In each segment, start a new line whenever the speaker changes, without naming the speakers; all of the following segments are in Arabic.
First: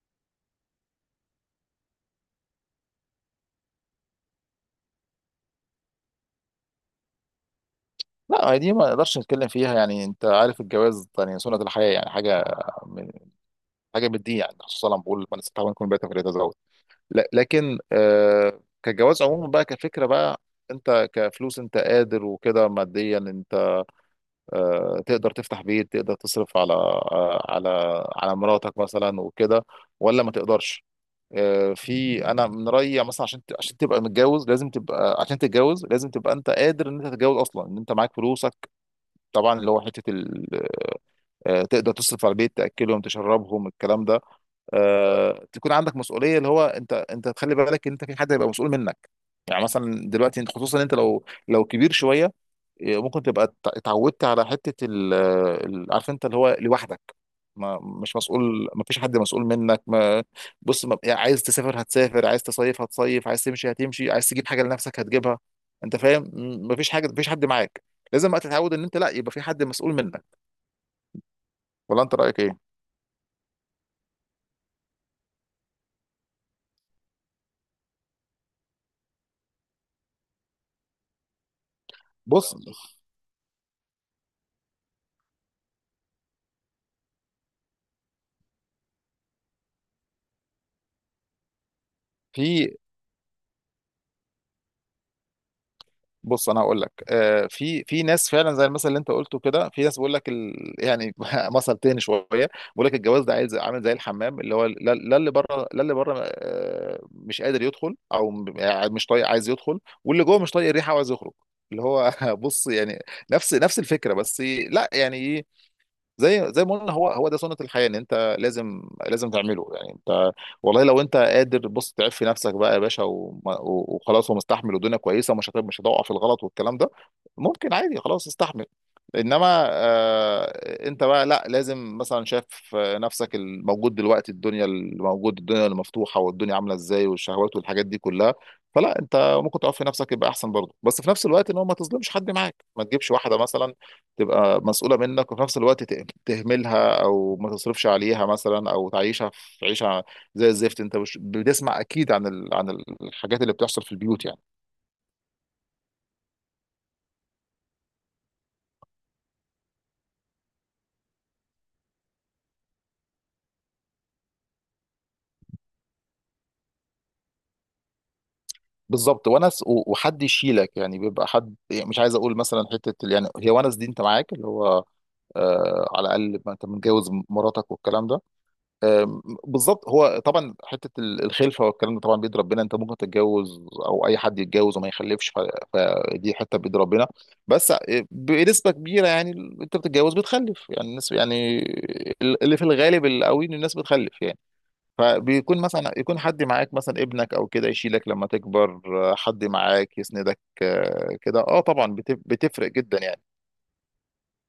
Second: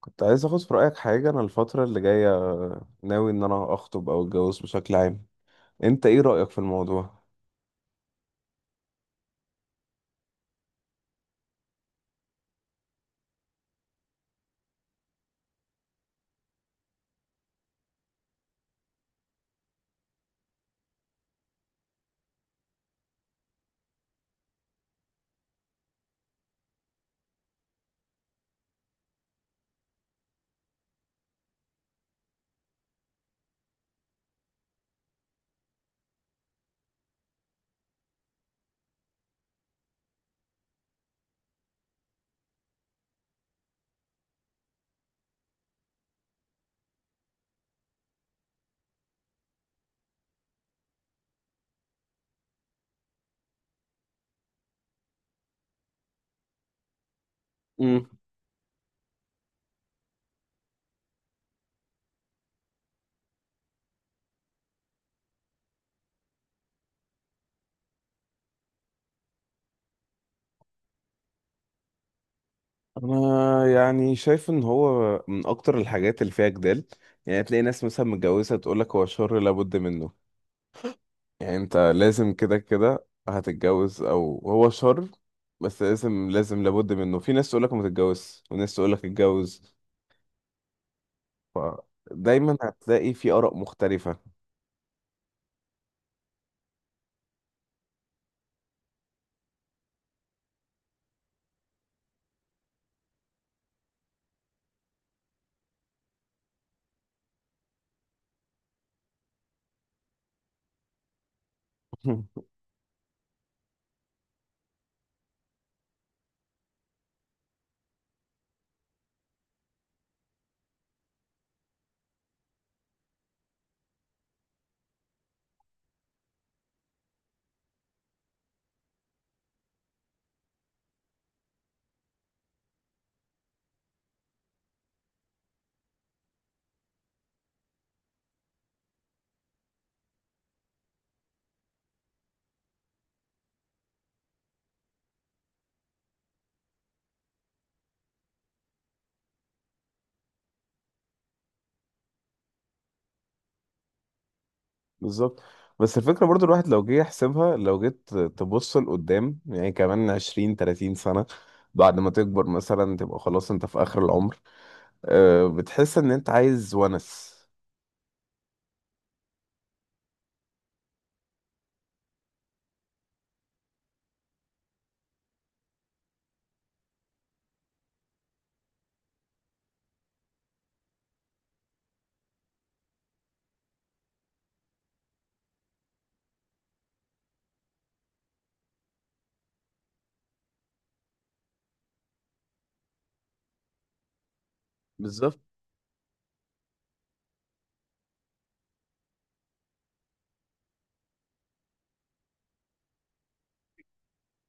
كنت عايز اخد في رأيك حاجة، انا الفترة اللي جاية ناوي ان انا اخطب او اتجوز بشكل عام. انت ايه رأيك في الموضوع؟
لا، هي دي ما نقدرش نتكلم فيها. يعني انت عارف الجواز يعني سنة الحياة يعني من حاجة من الدين. يعني خصوصا لما بقول من استطاع منكم الباءة فليتزوج. لا، لكن كجواز عموما بقى كفكرة بقى، انت كفلوس انت قادر وكده، ماديا انت تقدر تفتح بيت، تقدر تصرف على على مراتك مثلا وكده، ولا ما تقدرش؟ في، انا من رأيي يعني مثلا عشان تبقى متجوز لازم تبقى، عشان تتجوز لازم تبقى انت قادر ان انت تتجوز اصلا، ان انت معاك فلوسك. طبعا اللي هو تقدر تصرف على البيت، تاكلهم تشربهم الكلام ده. تكون عندك مسؤوليه، اللي هو انت تخلي بالك ان انت في حد هيبقى مسؤول منك. يعني مثلا دلوقتي انت، خصوصا انت لو كبير شويه، ممكن تبقى اتعودت على عارف انت اللي هو لوحدك. ما
امم.
مش مسؤول، ما فيش حد مسؤول منك ما. بص، ما يعني عايز تسافر هتسافر، عايز تصيف هتصيف، عايز تمشي هتمشي، عايز تجيب حاجه لنفسك هتجيبها. انت فاهم؟ ما فيش حاجه، ما فيش حد معاك. لازم بقى تتعود ان انت لا يبقى في حد مسؤول منك. ولا انت رايك ايه؟
انا يعني شايف ان هو من اكتر الحاجات اللي فيها جدال. يعني تلاقي ناس مثلا متجوزة تقولك هو شر لابد منه، يعني انت لازم
بص،
كده كده هتتجوز او هو شر، بس لازم لابد منه. في ناس تقولك ما تتجوزش وناس تقولك اتجوز، فدايما
في
هتلاقي في آراء مختلفة.
بص انا هقول لك في ناس فعلا زي المثل اللي انت قلته كده. في ناس بيقول لك يعني مثل تاني شويه بيقول لك الجواز ده عايز عامل زي الحمام، اللي هو لا لا اللي بره، لا اللي بره مش قادر يدخل، او يعني مش طايق عايز يدخل، واللي جوه مش طايق الريحه وعايز يخرج. اللي هو بص يعني نفس الفكره بس. لا يعني، زي ما قلنا هو ده سنة الحياة، ان انت لازم لازم تعمله. يعني انت والله لو انت قادر، بص، تعف في نفسك بقى يا باشا، وخلاص ومستحمل والدنيا كويسة ومش مش هتقع في الغلط والكلام ده، ممكن عادي خلاص، استحمل. انما انت بقى لا، لازم مثلا شايف نفسك الموجود دلوقتي، الدنيا الموجود، الدنيا المفتوحة والدنيا عاملة ازاي، والشهوات والحاجات دي كلها. فلا، انت ممكن تقف في نفسك يبقى احسن برضه، بس في نفس الوقت ان هو ما تظلمش حد معاك، ما تجيبش واحدة مثلا تبقى مسؤولة منك، وفي نفس الوقت تهملها أو ما تصرفش عليها مثلا أو تعيشها في عيشة زي الزفت. أنت مش بتسمع أكيد عن عن الحاجات اللي بتحصل في البيوت يعني.
بالظبط. بس الفكرة برضو الواحد لو جه يحسبها، لو جيت تبص لقدام، يعني كمان 20-30 سنة بعد ما تكبر مثلا، تبقى خلاص انت في آخر العمر. أه، بتحس ان انت عايز ونس.
بالظبط، ونس وحد يشيلك، يعني بيبقى حد، يعني مش عايز أقول مثلا يعني هي ونس دي، أنت معاك اللي هو على الأقل، ما أنت متجوز مراتك والكلام ده. بالظبط. هو طبعا الخلفه والكلام ده طبعا بيد ربنا، انت ممكن تتجوز او اي حد يتجوز وما يخلفش، فدي حته بيد ربنا. بس بنسبه كبيره يعني انت بتتجوز بتخلف يعني الناس يعني، اللي في الغالب القوي ان الناس بتخلف يعني.
بالظبط.
فبيكون مثلا، يكون حد معاك مثلا ابنك او كده يشيلك لما تكبر. حد معاك يسندك كده، اه طبعا بتفرق جدا يعني.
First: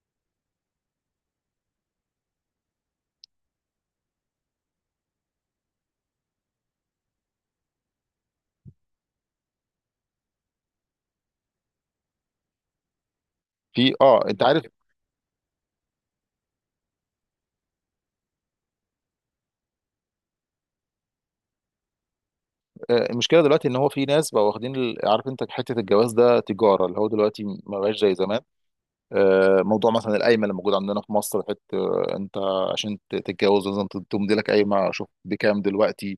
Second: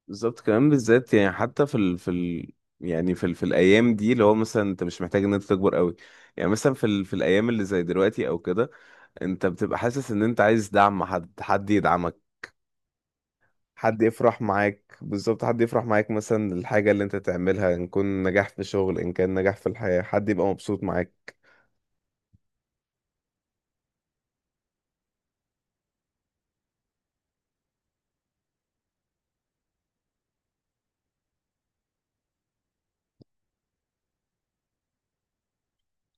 بالظبط، كمان بالذات يعني حتى في ال في ال يعني في الأيام دي، اللي هو مثلا انت مش محتاج ان انت تكبر قوي. يعني مثلا في الأيام اللي زي دلوقتي او كده، انت بتبقى حاسس ان انت عايز دعم، حد يدعمك،
في
حد
اه
يفرح
انت عارف
معاك. بالظبط، حد يفرح معاك، مثلا الحاجة اللي انت تعملها ان كان نجاح في شغل ان كان نجاح في الحياة، حد يبقى مبسوط معاك.
المشكله دلوقتي ان هو في ناس بقوا واخدين عارف انت حته الجواز ده تجاره، اللي هو دلوقتي ما بقاش زي زمان. موضوع مثلا القايمه اللي موجوده عندنا في مصر، حته انت عشان تتجوز لازم تمضي لك قايمه، شوف بكام دلوقتي.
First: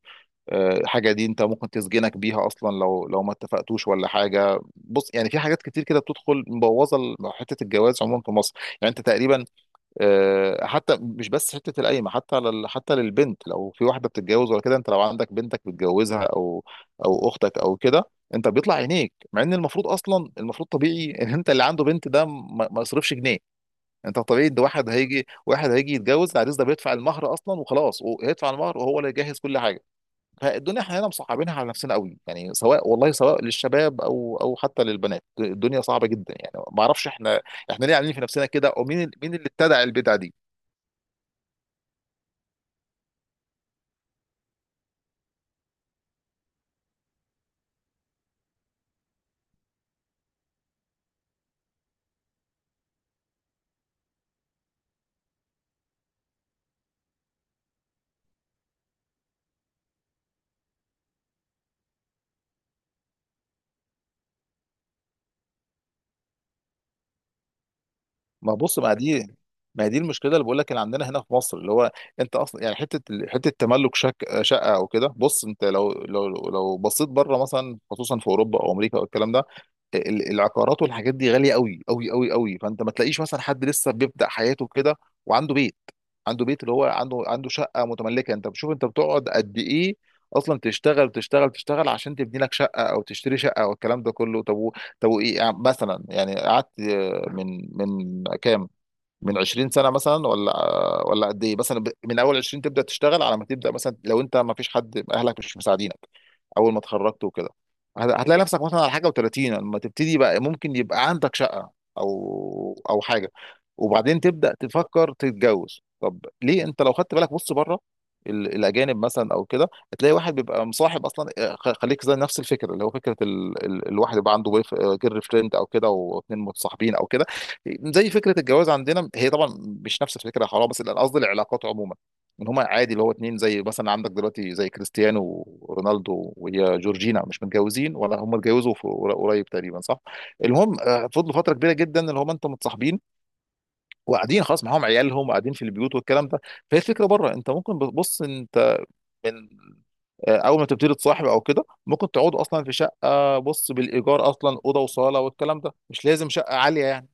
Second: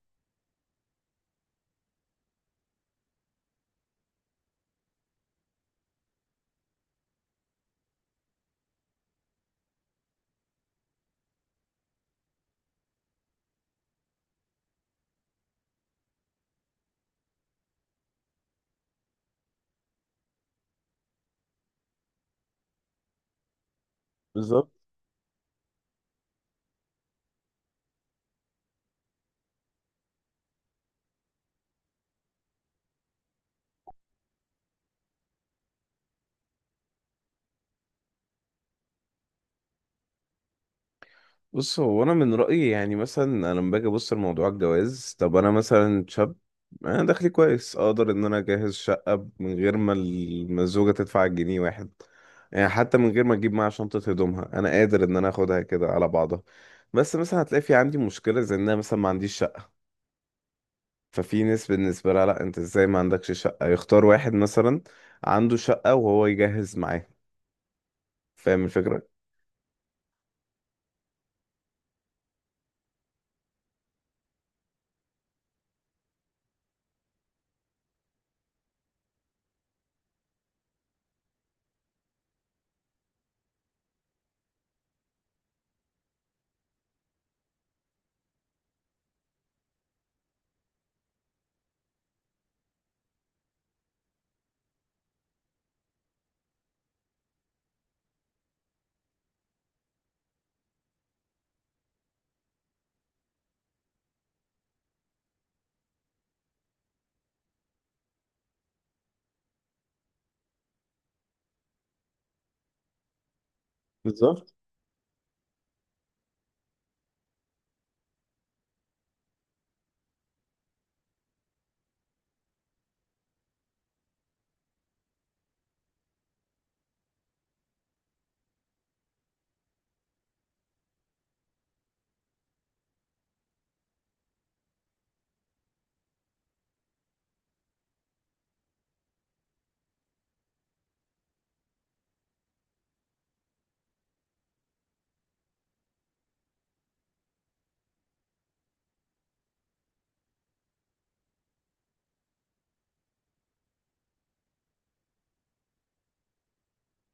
الحاجه دي انت ممكن تسجنك بيها اصلا لو ما اتفقتوش ولا حاجه. بص يعني، في حاجات كتير كده بتدخل مبوظه حته الجواز عموما في مصر. يعني انت تقريبا حتى مش بس حته القايمه، حتى للبنت لو في واحده بتتجوز ولا كده، انت لو عندك بنتك بتجوزها او اختك او كده، انت بيطلع عينيك. مع ان المفروض اصلا، المفروض طبيعي ان انت اللي عنده بنت ده ما يصرفش جنيه. انت طبيعي ان
بالظبط.
واحد هيجي يتجوز، العريس ده بيدفع المهر اصلا وخلاص، وهيدفع المهر وهو اللي يجهز كل حاجه. فالدنيا احنا هنا مصعبينها على نفسنا قوي، يعني سواء والله سواء للشباب او حتى للبنات، الدنيا صعبه جدا يعني. ما اعرفش احنا ليه عاملين في نفسنا كده، ومين اللي ابتدع البدع دي.
بص، هو انا من رأيي يعني مثلا، انا لما باجي ابص لموضوع الجواز، طب انا مثلا شاب، انا دخلي كويس، اقدر ان انا اجهز شقة من غير ما الزوجة تدفع جنيه واحد. يعني حتى من غير ما اجيب معاها شنطة هدومها، انا قادر ان انا اخدها كده على بعضها. بس مثلا هتلاقي في عندي مشكلة، زي ان انا مثلا ما عنديش شقة. ففي ناس بالنسبة لها، لأ أنت إزاي ما عندكش شقة، يختار واحد مثلا عنده شقة وهو يجهز معاه.
ما
فاهم
بص ما
الفكرة؟
دي ما دي المشكله اللي بقول لك اللي عندنا هنا في مصر، اللي هو انت اصلا يعني حته حته تملك شك شقه او كده. بص انت لو بصيت بره مثلا، خصوصا في اوروبا او امريكا او الكلام ده، العقارات والحاجات دي غاليه قوي قوي قوي قوي. فانت ما تلاقيش مثلا حد لسه بيبدا حياته كده وعنده بيت. عنده بيت اللي هو عنده شقه متملكه. انت بتشوف انت بتقعد قد ايه اصلا، تشتغل تشتغل تشتغل عشان تبني لك شقه او تشتري شقه او الكلام ده كله. طب وايه يعني مثلا، يعني قعدت من كام، من 20 سنة مثلا، ولا قد ايه مثلا، من اول 20 تبدأ تشتغل على ما تبدأ مثلا لو انت ما فيش حد، اهلك مش مساعدينك، اول ما اتخرجت وكده، هتلاقي نفسك مثلا على حاجة، و30 لما تبتدي بقى ممكن يبقى عندك شقة او حاجة، وبعدين
بالظبط.
تبدأ تفكر تتجوز. طب ليه، انت لو خدت بالك بص بره، الاجانب مثلا او كده، هتلاقي واحد بيبقى مصاحب اصلا. خليك زي نفس الفكره اللي هو فكره الواحد يبقى عنده جير فريند او كده، واتنين متصاحبين او كده، زي فكره الجواز عندنا. هي طبعا مش نفس الفكره، حرام، بس لا، قصدي العلاقات عموما، ان هما عادي اللي هو اتنين. زي مثلا عندك دلوقتي زي كريستيانو رونالدو وهي جورجينا، مش متجوزين ولا هما اتجوزوا في قريب تقريبا، صح؟ المهم فضلوا فتره كبيره جدا اللي هما انتوا متصاحبين، وقاعدين خلاص معاهم عيالهم وقاعدين في البيوت والكلام ده. فهي الفكره بره انت ممكن، بص انت، من اول ما تبتدي تصاحب او كده ممكن تقعدوا اصلا في شقه، بص بالايجار اصلا، اوضه وصاله والكلام ده، مش لازم شقه عاليه يعني.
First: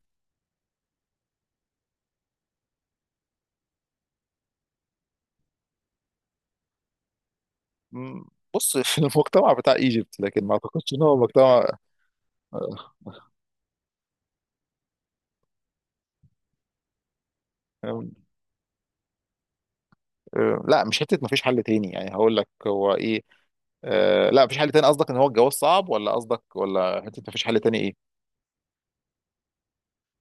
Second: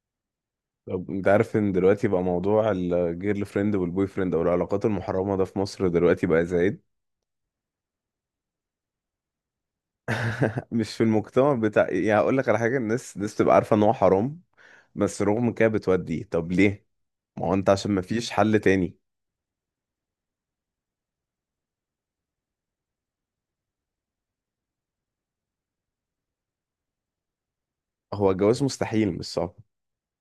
طب انت عارف ان دلوقتي بقى موضوع الجيرل فريند والبوي فريند او العلاقات المحرمه ده في مصر دلوقتي بقى زايد.
مم. بص في المجتمع بتاع ايجيبت، لكن ما اعتقدش
مش في
ان هو
المجتمع
مجتمع.
بتاع، يعني هقول لك على حاجه،
آه،
الناس بتبقى عارفه ان هو حرام، بس رغم كده بتودي. طب ليه؟ ما هو انت عشان ما
آه،
فيش حل تاني.
لا، مش حته ما فيش حل تاني، يعني هقول لك هو ايه. لا، مفيش حل تاني قصدك ان هو الجواز صعب، ولا قصدك ولا حته ما فيش حل تاني ايه؟
هو الجواز مستحيل، مش صعب.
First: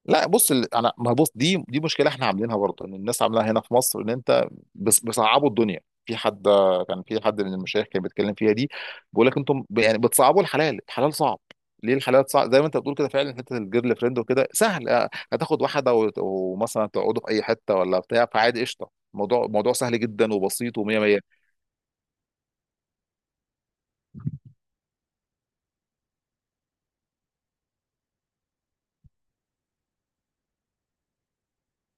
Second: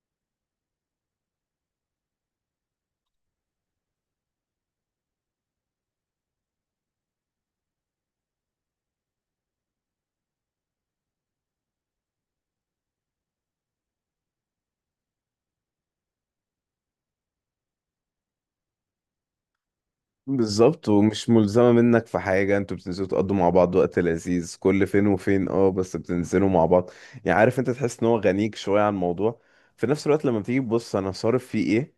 لا بص، انا، ما بص دي مشكله احنا عاملينها برضه، ان الناس عاملاها هنا في مصر، ان انت بس بيصعبوا الدنيا. في حد كان في حد من المشايخ كان بيتكلم فيها دي، بيقول لك انتم يعني بتصعبوا الحلال، الحلال صعب. ليه الحلال صعب زي ما انت بتقول كده فعلا؟ حته الجيرل فريند وكده سهل، هتاخد واحده ومثلا تقعدوا في اي حته ولا بتاع، فعادي قشطه، الموضوع موضوع سهل جدا وبسيط
بالظبط،
ومية مية.
ومش ملزمة منك في حاجة، انتوا بتنزلوا تقضوا مع بعض وقت لذيذ كل فين وفين، اه بس بتنزلوا مع بعض. يعني عارف، انت تحس ان هو غنيك شوية عن الموضوع. في نفس الوقت لما تيجي تبص انا صارف فيه ايه؟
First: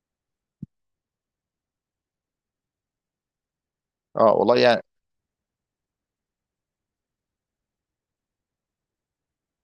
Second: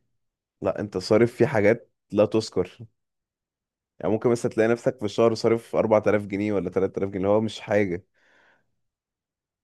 لا، انت صارف فيه حاجات لا تذكر. يعني ممكن
اه
مثلا
والله
تلاقي
يعني
نفسك في الشهر صارف 4000 جنيه ولا 3000 جنيه، اللي هو مش حاجة.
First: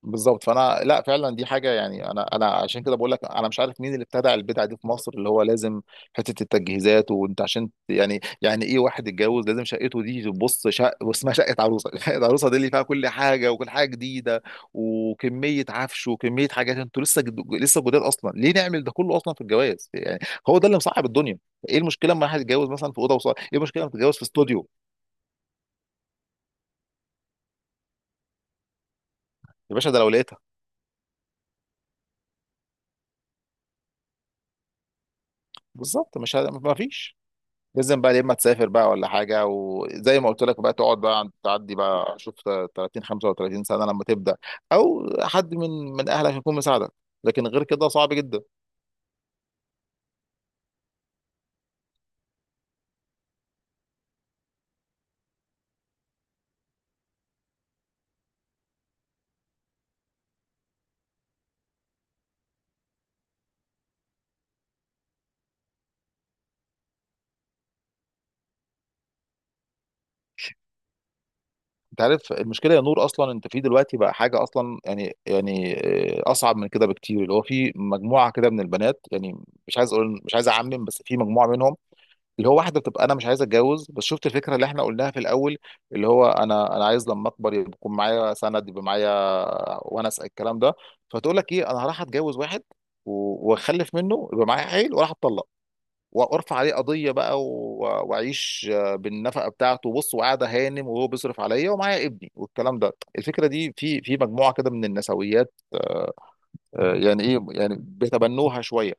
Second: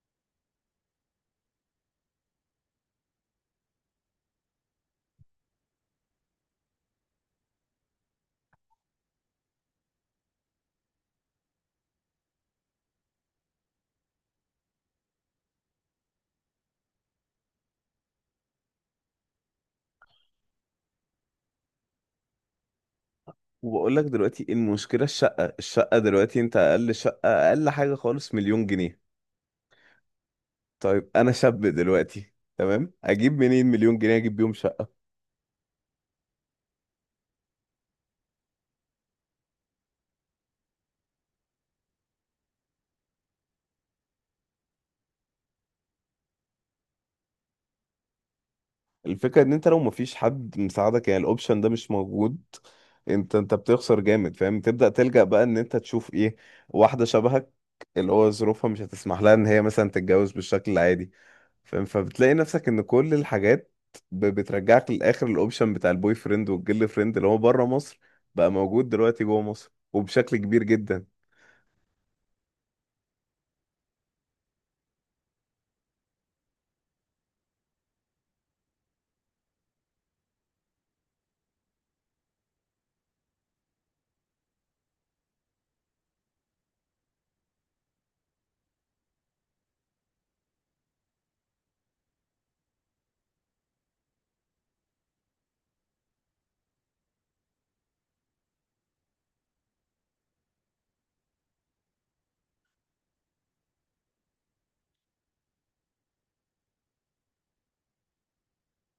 بالظبط. فانا لا، فعلا دي حاجه يعني، انا عشان كده بقول لك، انا مش عارف مين اللي ابتدع البدعه دي في مصر، اللي هو لازم حته التجهيزات. وانت عشان يعني ايه، واحد يتجوز لازم شقته دي تبص واسمها شقه عروسه شقه عروسه دي اللي فيها كل حاجه وكل حاجه جديده، وكميه عفش وكميه حاجات، انتوا لسه لسه جداد اصلا. ليه نعمل ده كله اصلا في الجواز يعني؟ هو ده اللي مصعب الدنيا. ايه المشكله لما واحد يتجوز مثلا في اوضه وصاله؟ ايه المشكله لما
وبقول لك،
تتجوز في
دلوقتي
استوديو؟
المشكلة الشقة، دلوقتي انت اقل شقة، اقل حاجة خالص، 1 مليون جنيه.
يا باشا، ده لو لقيتها.
طيب انا شاب دلوقتي، تمام، اجيب منين 1 مليون جنيه اجيب بيهم شقة؟
بالظبط مش ه... ما فيش. لازم بقى يا اما تسافر بقى ولا حاجه، وزي ما قلت لك بقى تقعد بقى، تعدي بقى شوف 30 35 سنه لما تبدا، او حد من اهلك يكون مساعدك، لكن غير كده صعب جدا.
الفكرة ان انت لو مفيش حد مساعدك، يعني الاوبشن ده مش موجود. انت بتخسر جامد، فاهم، تبدأ تلجأ بقى ان انت تشوف ايه، واحدة شبهك، اللي هو ظروفها مش هتسمح لها ان هي مثلا تتجوز بالشكل العادي. فاهم؟ فبتلاقي نفسك ان كل الحاجات بترجعك للاخر. الاوبشن بتاع البوي فريند والجيرل فريند اللي هو بره مصر، بقى موجود دلوقتي جوه مصر وبشكل كبير جدا.
انت عارف المشكله يا نور، اصلا انت في دلوقتي بقى حاجه اصلا يعني اصعب من كده بكتير اللي هو في مجموعه كده من البنات يعني. مش عايز اعمم، بس في مجموعه منهم اللي هو واحده بتبقى: انا مش عايز اتجوز، بس شفت الفكره اللي احنا قلناها في الاول، اللي هو انا عايز لما اكبر يكون معايا سند، يبقى معايا ونس الكلام ده. فتقول لك ايه، انا هروح اتجوز واحد واخلف منه يبقى معايا عيل، واروح اتطلق وارفع عليه قضيه بقى واعيش بالنفقه بتاعته، بص وقاعده هانم وهو بيصرف عليا ومعايا ابني والكلام ده. الفكره دي في مجموعه كده من النسويات يعني ايه، يعني بيتبنوها شويه.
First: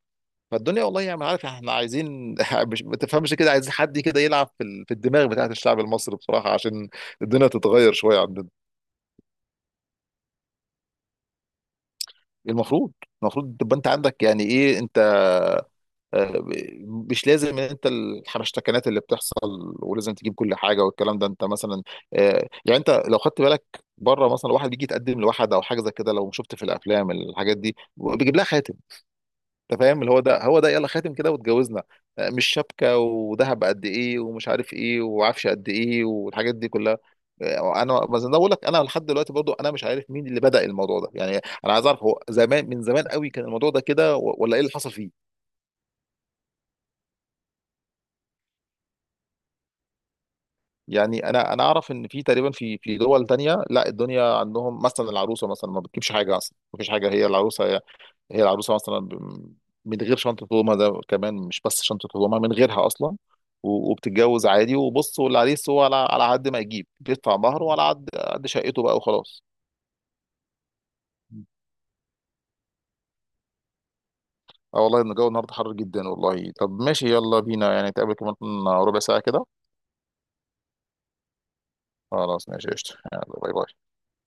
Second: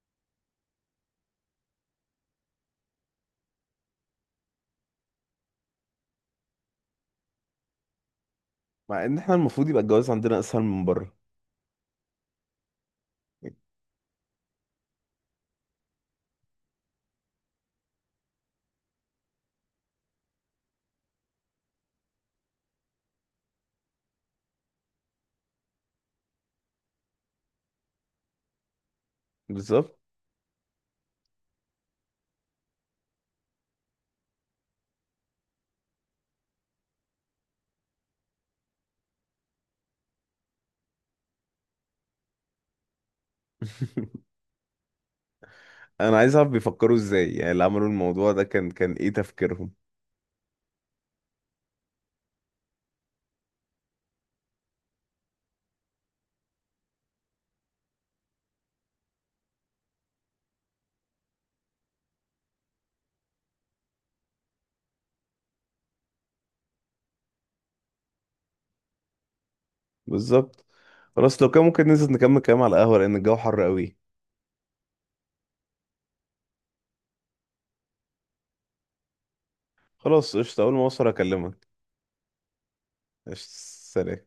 فالدنيا والله يعني، عارف احنا عايزين مش ما تفهمش كده، عايزين حد كده يلعب في الدماغ بتاعت الشعب المصري بصراحة عشان الدنيا تتغير شوية عندنا.
مع ان احنا المفروض يبقى الجواز عندنا اسهل من بره.
المفروض. تبقى انت عندك يعني ايه انت، آه، مش لازم ان انت الحبشتكنات اللي بتحصل ولازم تجيب كل حاجة والكلام ده. انت مثلا يعني انت لو خدت بالك بره مثلا، واحد بيجي يتقدم لواحد او حاجة زي كده، لو شفت في الافلام الحاجات دي بيجيب لها خاتم. انت
بالظبط.
فاهم اللي هو ده، هو ده يلا، خاتم كده واتجوزنا، مش شبكه وذهب قد ايه ومش عارف ايه وعفش قد ايه والحاجات دي كلها. انا بقول لك، انا لحد دلوقتي برضو انا مش عارف مين اللي بدأ الموضوع ده، يعني انا عايز اعرف هو زمان من زمان قوي كان الموضوع ده كده، ولا ايه اللي حصل فيه.
انا عايز اعرف بيفكروا ازاي، يعني اللي عملوا الموضوع ده كان ايه تفكيرهم.
يعني انا اعرف ان في تقريبا في دول تانية، لا، الدنيا عندهم مثلا العروسه مثلا ما بتجيبش حاجه اصلا، ما فيش حاجه، هي العروسه مثلا من غير شنطه هدومها، ده كمان مش بس شنطه هدومها، من غيرها اصلا، وبتتجوز عادي، وبص، والعريس هو على قد ما يجيب بيدفع مهره، وعلى قد شقته بقى وخلاص.
بالظبط. خلاص، لو كان ممكن ننزل نكمل كلام على القهوة لان الجو حر قوي.
اه والله إن الجو النهارده حر جدا والله. طب ماشي، يلا بينا يعني نتقابل كمان ربع ساعه كده.
خلاص، قشطة، اول ما اوصل اكلمك.
خلاص ماشي قشطه، يلا
قشطة.
باي باي.
سلام.